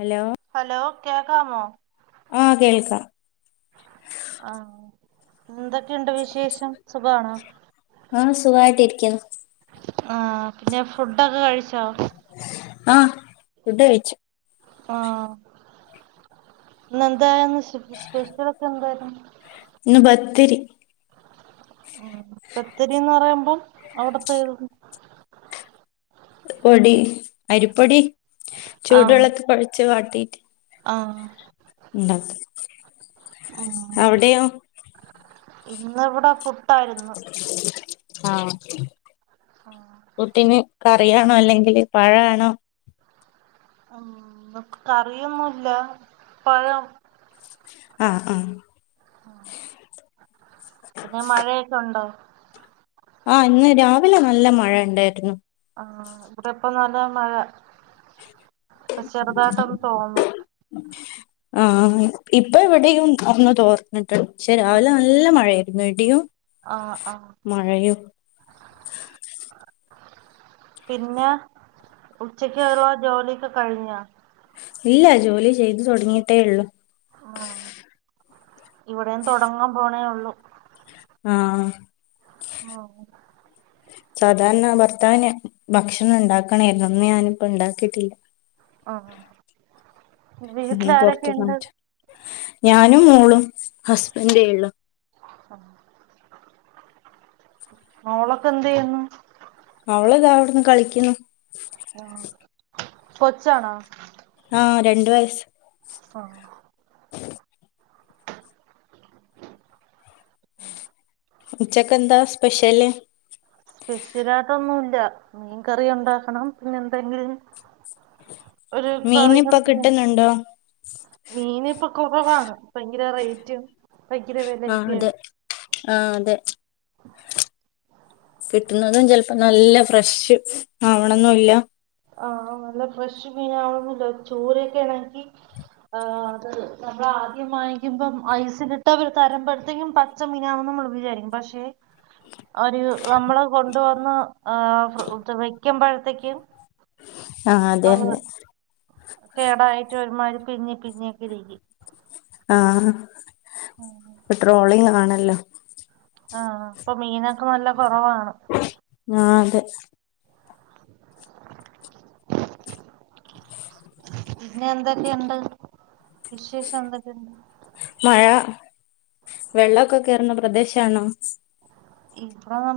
Hello hello കേക്കാമോ ആ കേൾക്കാം ആ എന്തൊക്കെയുണ്ട് വിശേഷം സുഖണോ? ആ സുഖായിട്ടിരിക്കുന്നു. ആ പിന്നെ ഫുഡൊക്കെ കഴിച്ച ആ ഫുഡ് കഴിച്ചു ആ ഇന്നെന്തായിന്ന് സ്പെഷ്യൽ ഒക്കെ എന്തായിരുന്നു ത്തിരി ഉം പത്തരിന്ന് പറയുമ്പോം അവിടത്തെ പൊടി അരിപ്പൊടി ആഹ് ചൂടുവെള്ളത്തി കൊഴച്ച് വാ ട്ടിറ്റ് ആഹ് ഉണ്ടാക്ക അവിടെയോ ഇന്ന് ഇവ്ടെ പു ട്ടായിരുന്നു ആഹ് പുട്ടിന് കറിയാണോ അല്ലെങ്കിൽ പഴാണോ ഉം കറിയൊന്നുംല്ല പഴം ആഹ് ആഹ് പിന്നെ മഴയൊക്കെ ഉണ്ടോ ആ ഇന്ന് രാവിലെ നല്ല മഴ ഇണ്ടേരുന്നു ആ ഇവിടെപ്പ ന ല്ല മഴ ഇപ്പ ചെറുതായിട്ടൊന്ന് തോർന്നു ഇപ്പ ഇവിടെയും ഒന്ന് തോർന്ന് പക്ഷേ ഉം രാവിലെ നല്ല മഴയാ ന്നെടിയോ ആഹ് ആഹ് പിന്നെ ഉച്ചക്ക് ള്ള ജോലിയൊക്കെ കഴിഞ്ഞോ ഇല്ല ജോലി ചെയ്ത് തൊടങ്ങിയിട്ടേ ഉള്ളു ആ ഇവിടെം തുടങ്ങാൻ പോണേ ഉള്ളൂ ആഹ് ആ സാധാരണ ഭർത്താവിന് ഭക്ഷണം ഉണ്ടാക്കണേര്ന്നു ഇന്ന് ഞാനിപ്പം ഉണ്ടാക്കിട്ടില്ല ആ ഇന്ന് പുറത്തുന്ന് വീട്ടിലാരൊക്കെയുണ്ട് വാങ്ങിച്ച ഞാനും മോളും ഹസ്ബൻഡേ ള്ളു മോളൊക്കെ എന്ത് ചെയ്യുന്നു അവളതാ അവിടുന്ന് കളിക്കുന്നു കൊച്ചാണൊ ആഹ് രണ്ട് വയസ് ആഹ് ഉച്ചക്ക് എന്താ സ്പെഷ്യല് സ്പെഷ്യലായിട്ടൊന്നുമല്ല മീൻ കറി ഉണ്ടാക്കണം പിന്നെ എന്തെങ്കിലും ഒരു കറി മീനിപ്പൊ കറി കിട്ടുന്നുണ്ടോ മീൻ ഇപ്പൊ കുറവാണ് ഭയങ്കര റേറ്റും [unintelligible] കിര വേദനിക്കെന്ന് ആഹ അതെ കിട്ടുന്നതും ചിലപ്പോ നല്ല ഫ്രഷ് ആവണന്നുംല്ല ആ നല്ല ഫ്രഷ് മീനാവന്നില്ല ചോറൊക്കെ ആണെങ്കി അത് നമ്മൾ ആദ്യം വാങ്ങിക്കുമ്പം ഐസിലിട്ട് അവർ തരുമ്പോഴത്തേക്കും പച്ച മീനാവക നമ്മൾ വിചാരിക്കും പക്ഷെ ഒരു നമ്മള് കൊണ്ടുവന്ന് വെക്കുമ്പോഴത്തേക്കും ആഹ് അതെ അ അതെ കേടായിട്ട് ഒരുമാതി പിരിഞ്ഞി പിരിഞ്ഞൊക്കെ ഇകി ആഹ പെട്രോളിംഗ ആണ് നല്ലോ ആഹ അപ്പൊ മീനൊക്കെ നല്ല കൊറ ആഹ അതെ പിന്നെ എന്തൊക്കെയുണ്ട് വിശേഷം എന്തൊക്കെയ വെള്ളമൊക്കെ കേയറ പ്രദേശം ആണോ ഇപ്പ ന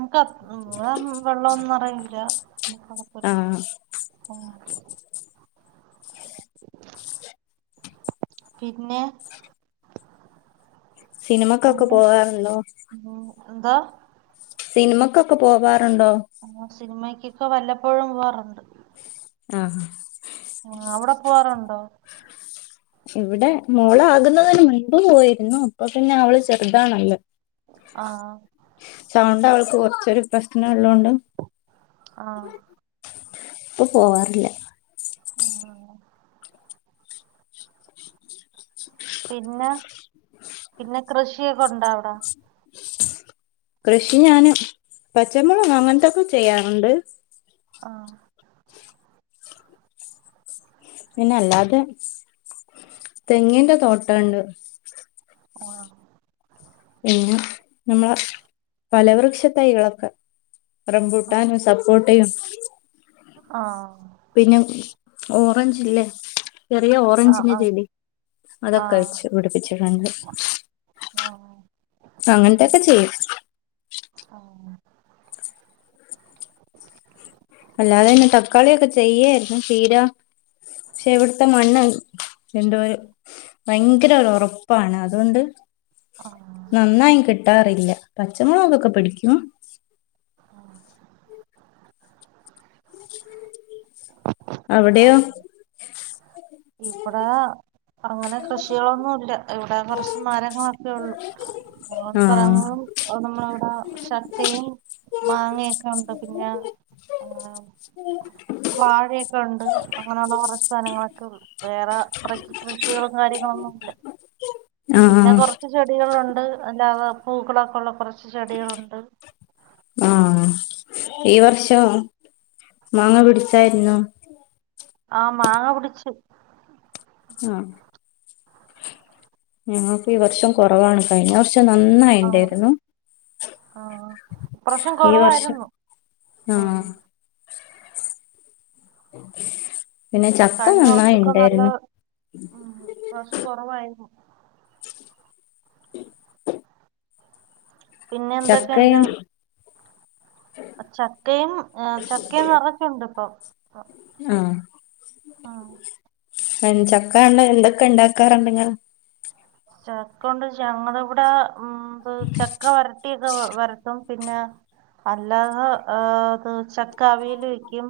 എ വെള്ളം ഒന്നും അറയി ഇ ആഹ പിന്നെ സിനിമക്കൊക്കെ പിന്നെ പോവാറല്ലോ ഉം എന്താ സിനിമക്കൊക്കെ പോവാ ുണ്ടോ സിനിമക്കൊക്കെ വല്ലപ്പോഴും പോവാറുണ്ട് ആഹ ആ അവിടെ പോവാറുണ്ടോ ഇവിടെ മോളാകുന്നതിന് മുൻപ് പോയിരുന്നു അപ്പൊ പിന്നെ അവള് ചെറുതാണല്ലോ ആഹ് ചൗണ്ട അവ കോർച് പ്രശനമാ ള്ളണ്ട് ആഹ് അപ്പൊ പോവാറില്ല ആ പിന്നെ പിന്നെ കൃഷിയൊക്കെ ഉണ്ടാവട കൃഷി ഞാനും പച്ചമുളക് അങ്ങനത്തൊക്കെ ചെയ്യറുണ്ട് ആഹ പിന്നെ അല്ലാതെ തെങ്ങിന്റെ തോട്ടണ്ട് കോ പിന്നെ നമ്മളെ പലവൃക്ഷ തൈകളൊക്കെ റംബുട്ടാന് സപ്പോട്ട തയ്യും ആഹ് പിന്നെ ഓറഞ്ച് ഇല്ലേ ചെറിയ ഓറഞ്ചിന്റെ ആഹ് ചെടി അതൊക്കെ ആഹ് വച്ച് പിടിപ്പിച്ചിട്ടുണ്ട് ആ അങ്ങൻത്തെക്കെച്ച ആഹ് അല്ലാതെ പിന്നെ തക്കാളിയൊക്കെ ചെയ്യായിരുന്നു ചീര പക്ഷെവിടുത്തെ മണ്ണ് എന്റെ ഒരു ഭയങ്കര ഒരു ഒറപ്പാണ് അതുകൊണ്ട് ആഹ് നന്നായി ക കിട്ടാറില്ല പച്ചമുളകൊക്കെ പിടിക്കും [unintelligible] [unintelligible] ആഹ് ഇബടാ അങ്ങനെ കൃഷികളൊന്നുല്ല ഇവിടെ കൊറച്ച് മരങ്ങളൊക്കെ ള്ളൂ അ പറയ്പ ആഹ് നമ്മളിവിടെ ചക്കയും മാങ്ങയൊക്കെ ഉണ്ട് പിന്നെ വാഴ അങ്ങനെയുള്ള കൊച്ച് സാനങ്ങളൊക്കെ വേറെ കൃഷി ക കാര്യങ്ങളൊന്നുല്ല പിന്നെ ആഹ് കൊറച്ച് ചെടികളുണ്ട് അല്ലാതെ പൂക്കളാക്കെള്ള കൊറ ചെടികളുണ്ട് ആഹ് ഈ വർഷം മാങ്ങ പിടിച്ചായിരുന്നു ആ മാങ്ങ പിടിച്ചു ആന് ഞങ്ങക്ക് ഈ വർഷം കുറവാണ് കഴിഞ്ഞ വർഷം ആ നന്നായിണ്ടായിരുന്നു ആ ഇപ്രാവശ്യം ഈ വർഷം കുറവായിരുന്നു ആ ആഹ് [unintelligible] ചക്ക കഴിഞ്ഞ നന്നായി വർഷൊക്കെ നല്ല ഉണ്ടായിരുന്നു ഉം ഇപ്രാവശ്യം കൊറവായിരുന്നു പിന്നെ എന്തൊക്കെ ണ്ട് ചക്കയും ചക്കയും ചക്കയും നിറച്ചുണ്ട് ഇപ്പൊ ആഹ് ആഹ് ആഹ് മെ ചക്കണ്ട് എന്തൊക്കെ ഉണ്ടാക്കാറുണ്ട് ങ്ങള് ചക്കണ്ട് ഞങ്ങള് വിടെ ഉത് ചെക്ക വരട്ടി വരത്തും പിന്നെ അല്ലാതെ ഏത് ചക്കവിൽ വക്കും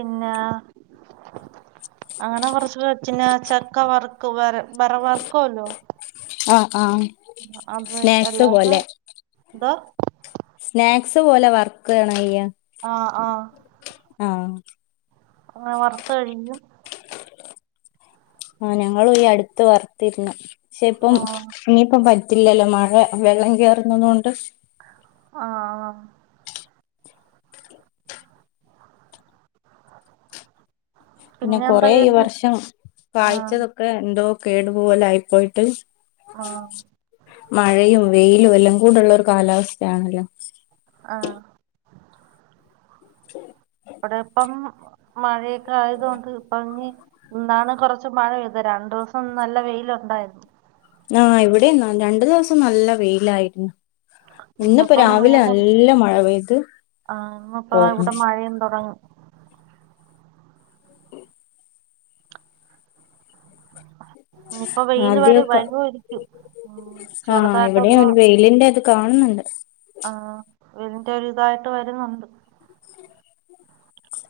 പിന്നെ അങ്ങനെ കൊറച്ചവച്ചന്ന ചക്ക വറക്ക് ഉപരം ബർവാ ഹലോ ആ ആ സ്നാക്സ് അല്ലാതെ പോലെ എന്തോ സ്നാക്സ് പോലെ വർക്ക് ആണോ യ്യാ ആ ആ അങ്ങനെ വർത്ത് കഴിക്കും ആ ഞങ്ങളും ഈ അട്ത്ത് വർത്തിര്ന്നു ക്ഷെ ഇപ്പം ആഹ് ഇനിപ്പം പറ്റ റ്റില്ലല്ലോ മഴ വെള്ളം കേറ്ന്നതോണ്ട് ആ പിന്നെ കൊറേ ഈ വർഷം ആഹ് കായ്ച്ചതൊക്കെ എന്തോ കേടു പോലെ ആയി പോയിട്ട് ആഹ് മഴയും വെയിലും എല്ലം കൂടെ ഉള്ള ഒരു കാലാവസ്ഥയാണല്ലോ ആ ഇവടെ ഇപ്പം മഴയൊക്കെ ആയത് കൊണ്ട് ഭംഗി ഇന്നാണ് കൊറച്ച് മഴ പെയ്തെ രണ്ടുസം നല്ല വെയിലുണ്ടായിരുന്നു ആ ഇവിടം ന്നാ രണ്ടു ദിവ്സം നല്ല വെയിലായിരുന്നു ഇന്നിപ്പോ ഇന്ന്പ്പം രാവിലെ വീണ്ടും നല്ല മഴ പെയ്ത് ആ ഇന്ന്പ്പം തോർന്നു ഇവ്ടെ മഴയും തൊടങ്ങും ഇഞ് ഇപ്പം വെയില് വരും ആദ്യൊക്കെ വരുവായിരിക്കും ഉം ചെറ്തായിട്ടൊന്ന് കാണ്ന്ന്ണ്ട് ആ വെയിലിന്റെ ഒര് ഇതായിട്ട് വെരുന്നുണ്ട്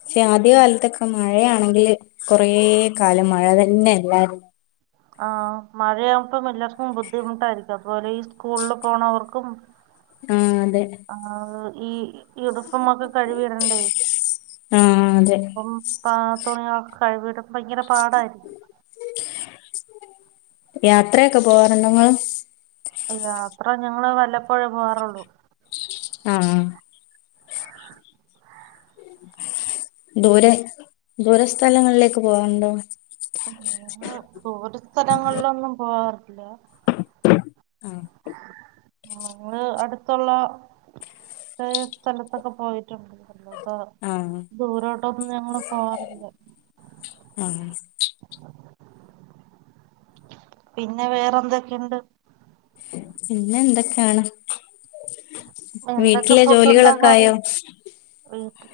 ക്ഷെ ആദ്യ കാൽത്തൊക്കെ മഴയാണെങ്കില് കൊറെ കാലം മഴ തന്നെ എല്ലാരും ആ മഴയാവുമ്പം എല്ലാർക്കും ബുദ്ധിമുട്ടായിരിക്കും അതുപോലെ ഈ സ്കൂളിൽ പോണവർക്കും ആ അതെ ആ, ഈ ഈ ഉടുപ്പും ഒക്കെ കഴുകിയിടണ്ടെ ആഹ് അതെ അപ്പം പാ തുണി കളൊക്കെ കഴുകി ഇടുമ്പോ ഭയങ്കര പാടായിരിക്കും യാത്രയൊക്കെ പോവാറുണ്ടോ ഇങ്ങൾ യാത്ര ഞങ്ങൾ വല്ലപ്പോഴേ പോവാറൊള്ളു ആ ദൂരെ ദൂര സ്ഥലങ്ങളിലേക്ക് പോവാർണ്ടോ [unintelligible] ദൂര സ്ഥലങ്ങളിലൊന്നും പോവാറി ഇല്ലാ ആ ഞങ്ങൾ അടുത്തുള്ള ഇത്രേം സ്ഥലത്തൊക്കെ പോയിട്ടുണ്ട് പ്പൊ ആഹ് ദൂരോട്ടൊന്നും ഞങ്ങൾ പോവാറില്ല ആഹ് പിന്നെ വേറെ എന്തൊക്കെ ഇണ്ട് പിന്നെന്തൊക്കെയാണ്? എന്തൊക്കെ ഫുഡ് ജോലികളൊക്കെ ഉണ്ടാക്കാറ് ആയോ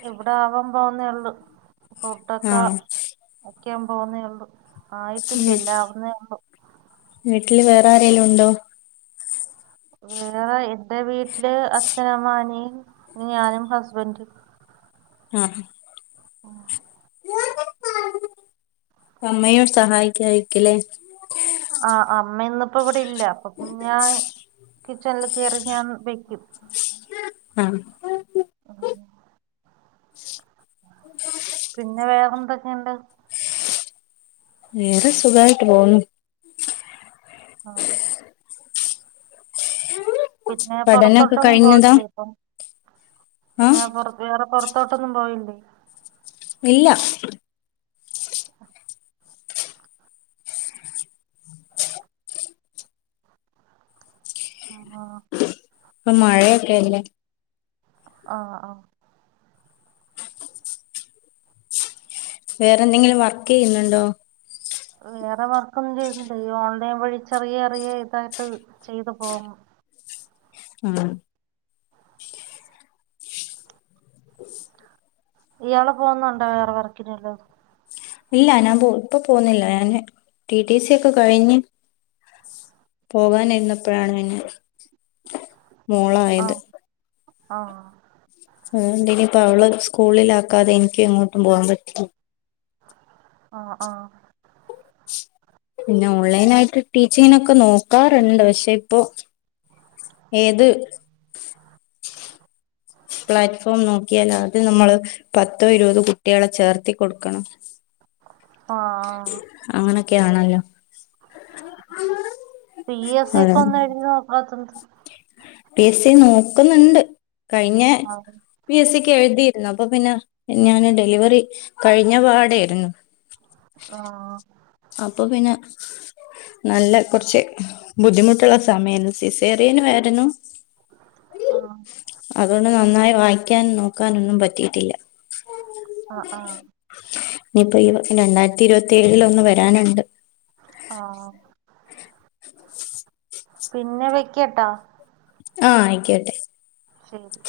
ഇവിടെ ആവാൻ പോവുന്നേ ഉള്ളു പുട്ടൊക്ക ആഹ് വിക്കാൻ പോകുന്നേ ഒള്ളൂ വീ ആയിട്ടില്ലല്ലാ ആവുന്നേ ഉള്ളു രേലും ഉണ്ടോ? വേറെ എറെ വീട്ടില് അച്ഛനമ്മാനീം ഞാനും ഹസ്ബൻഡും ആഹ് അമ്മയോ സഹായിക്കായിരിക്കുല്ലേ ആഹ് അമ്മ ഇന്നിപ്പോ വൃ ടില്ല അപ്പൊപ്പ ഞാൻ കിച്ചണില് കേറി ഞാൻ വെയ്ക്കും ആഹ് ഉ പിന്നെ വേറെന്തൊക്കേണ്ട് വേറെ സുഖായിട്ട് പോവുന്നു ആഹ് പിന്നെ പഠനൊക്കെ പൊറത്തോട്ടൊന്നും കഴിഞ്ഞതാ പോവില്ലേ ഇപ്പം ആഹ് പിന്നെ പൊറ വേറെ പൊറത്തോട്ടൊന്നും പോയില്ലേ? ഇല്ല ആ പ്പം മഴയൊക്കെയല്ലേ ആഹ് ആഹ് വേറെന്തെങ്കിലും വർക്ക്‌ ചെയ്യുന്നുണ്ടോ? വേറെ വർക്കൊന്നും ചെയ്യുന്നില്ല, ഈ ഓൺലൈൻ വഴി ചെറിയ ചെറിയ ഇതായിട്ട് ചെയ്ത് പോകുന്നു. മ് ഇയാള് പോകുന്നുണ്ടോ വേറെ വർക്കിന് വല്ലതും ഇല്ല ഞാൻ പോ ഇപ്പൊ പോകുന്നില്ല ഞാന് ടി ടി സി ഒക്കെ കഴിഞ്ഞ് പോകാനിരുന്നപ്പഴാണ് പിന്നെ മോളായത് ആ അതുകൊണ്ട് ഇനിപ്പോ അവളെ സ്കൂളിലാക്കാതെ എനിക്കും എങ്ങോട്ടും പോവാൻ പറ്റില്ല. ആ ആ പിന്നെ ഓൺലൈൻ ആയിട്ട് ടീച്ചിങ്ങിനൊക്കെ നോക്കാറുണ്ട് പക്ഷെ ഇപ്പൊ ഏത് പ്ലാറ്റ്ഫോം നോക്കിയാലാദ്യം നമ്മള് പത്തോ ഇരുപതോ കുട്ട്യോളെ ചേർത്തി കൊടുക്കണം. ആഹ് അങ്ങനൊക്കെയാണല്ലോ പി അതാണ് എസ്സിക്കൊന്നെഴുതി നോക്കാത്തെന്ത്‌ പി എസ് സി നോക്കുന്നുണ്ട്. കഴിഞ്ഞ ആഹ് പി എസ് സി എഴുതീരുന്നു അപ്പ പിന്നെ ഞാന് ഡെലിവറി കഴിഞ്ഞ പാടേയാരുന്നു ആഹ് അപ്പ പിന്നെ നല്ല കൊറച്ച് ബുദ്ധിമുട്ടുള്ള സമയാരുന്നു സിസേറിയനും ആയിരുന്നു ആ ന്നായി വായിക്കാനും നോക്കാനൊന്നും പറ്റീട്ടില്ല ആഹ് ആഹ് ഇനിപ്പ ഈ രണ്ടായിരത്തി ഇരുപത്തി ഏഴിലൊന്ന് വരാന്ണ്ട് ആ പിന്നെ വെക്കട്ടാ ആഹ് ആയിക്ക്യോട്ടെ ശെരി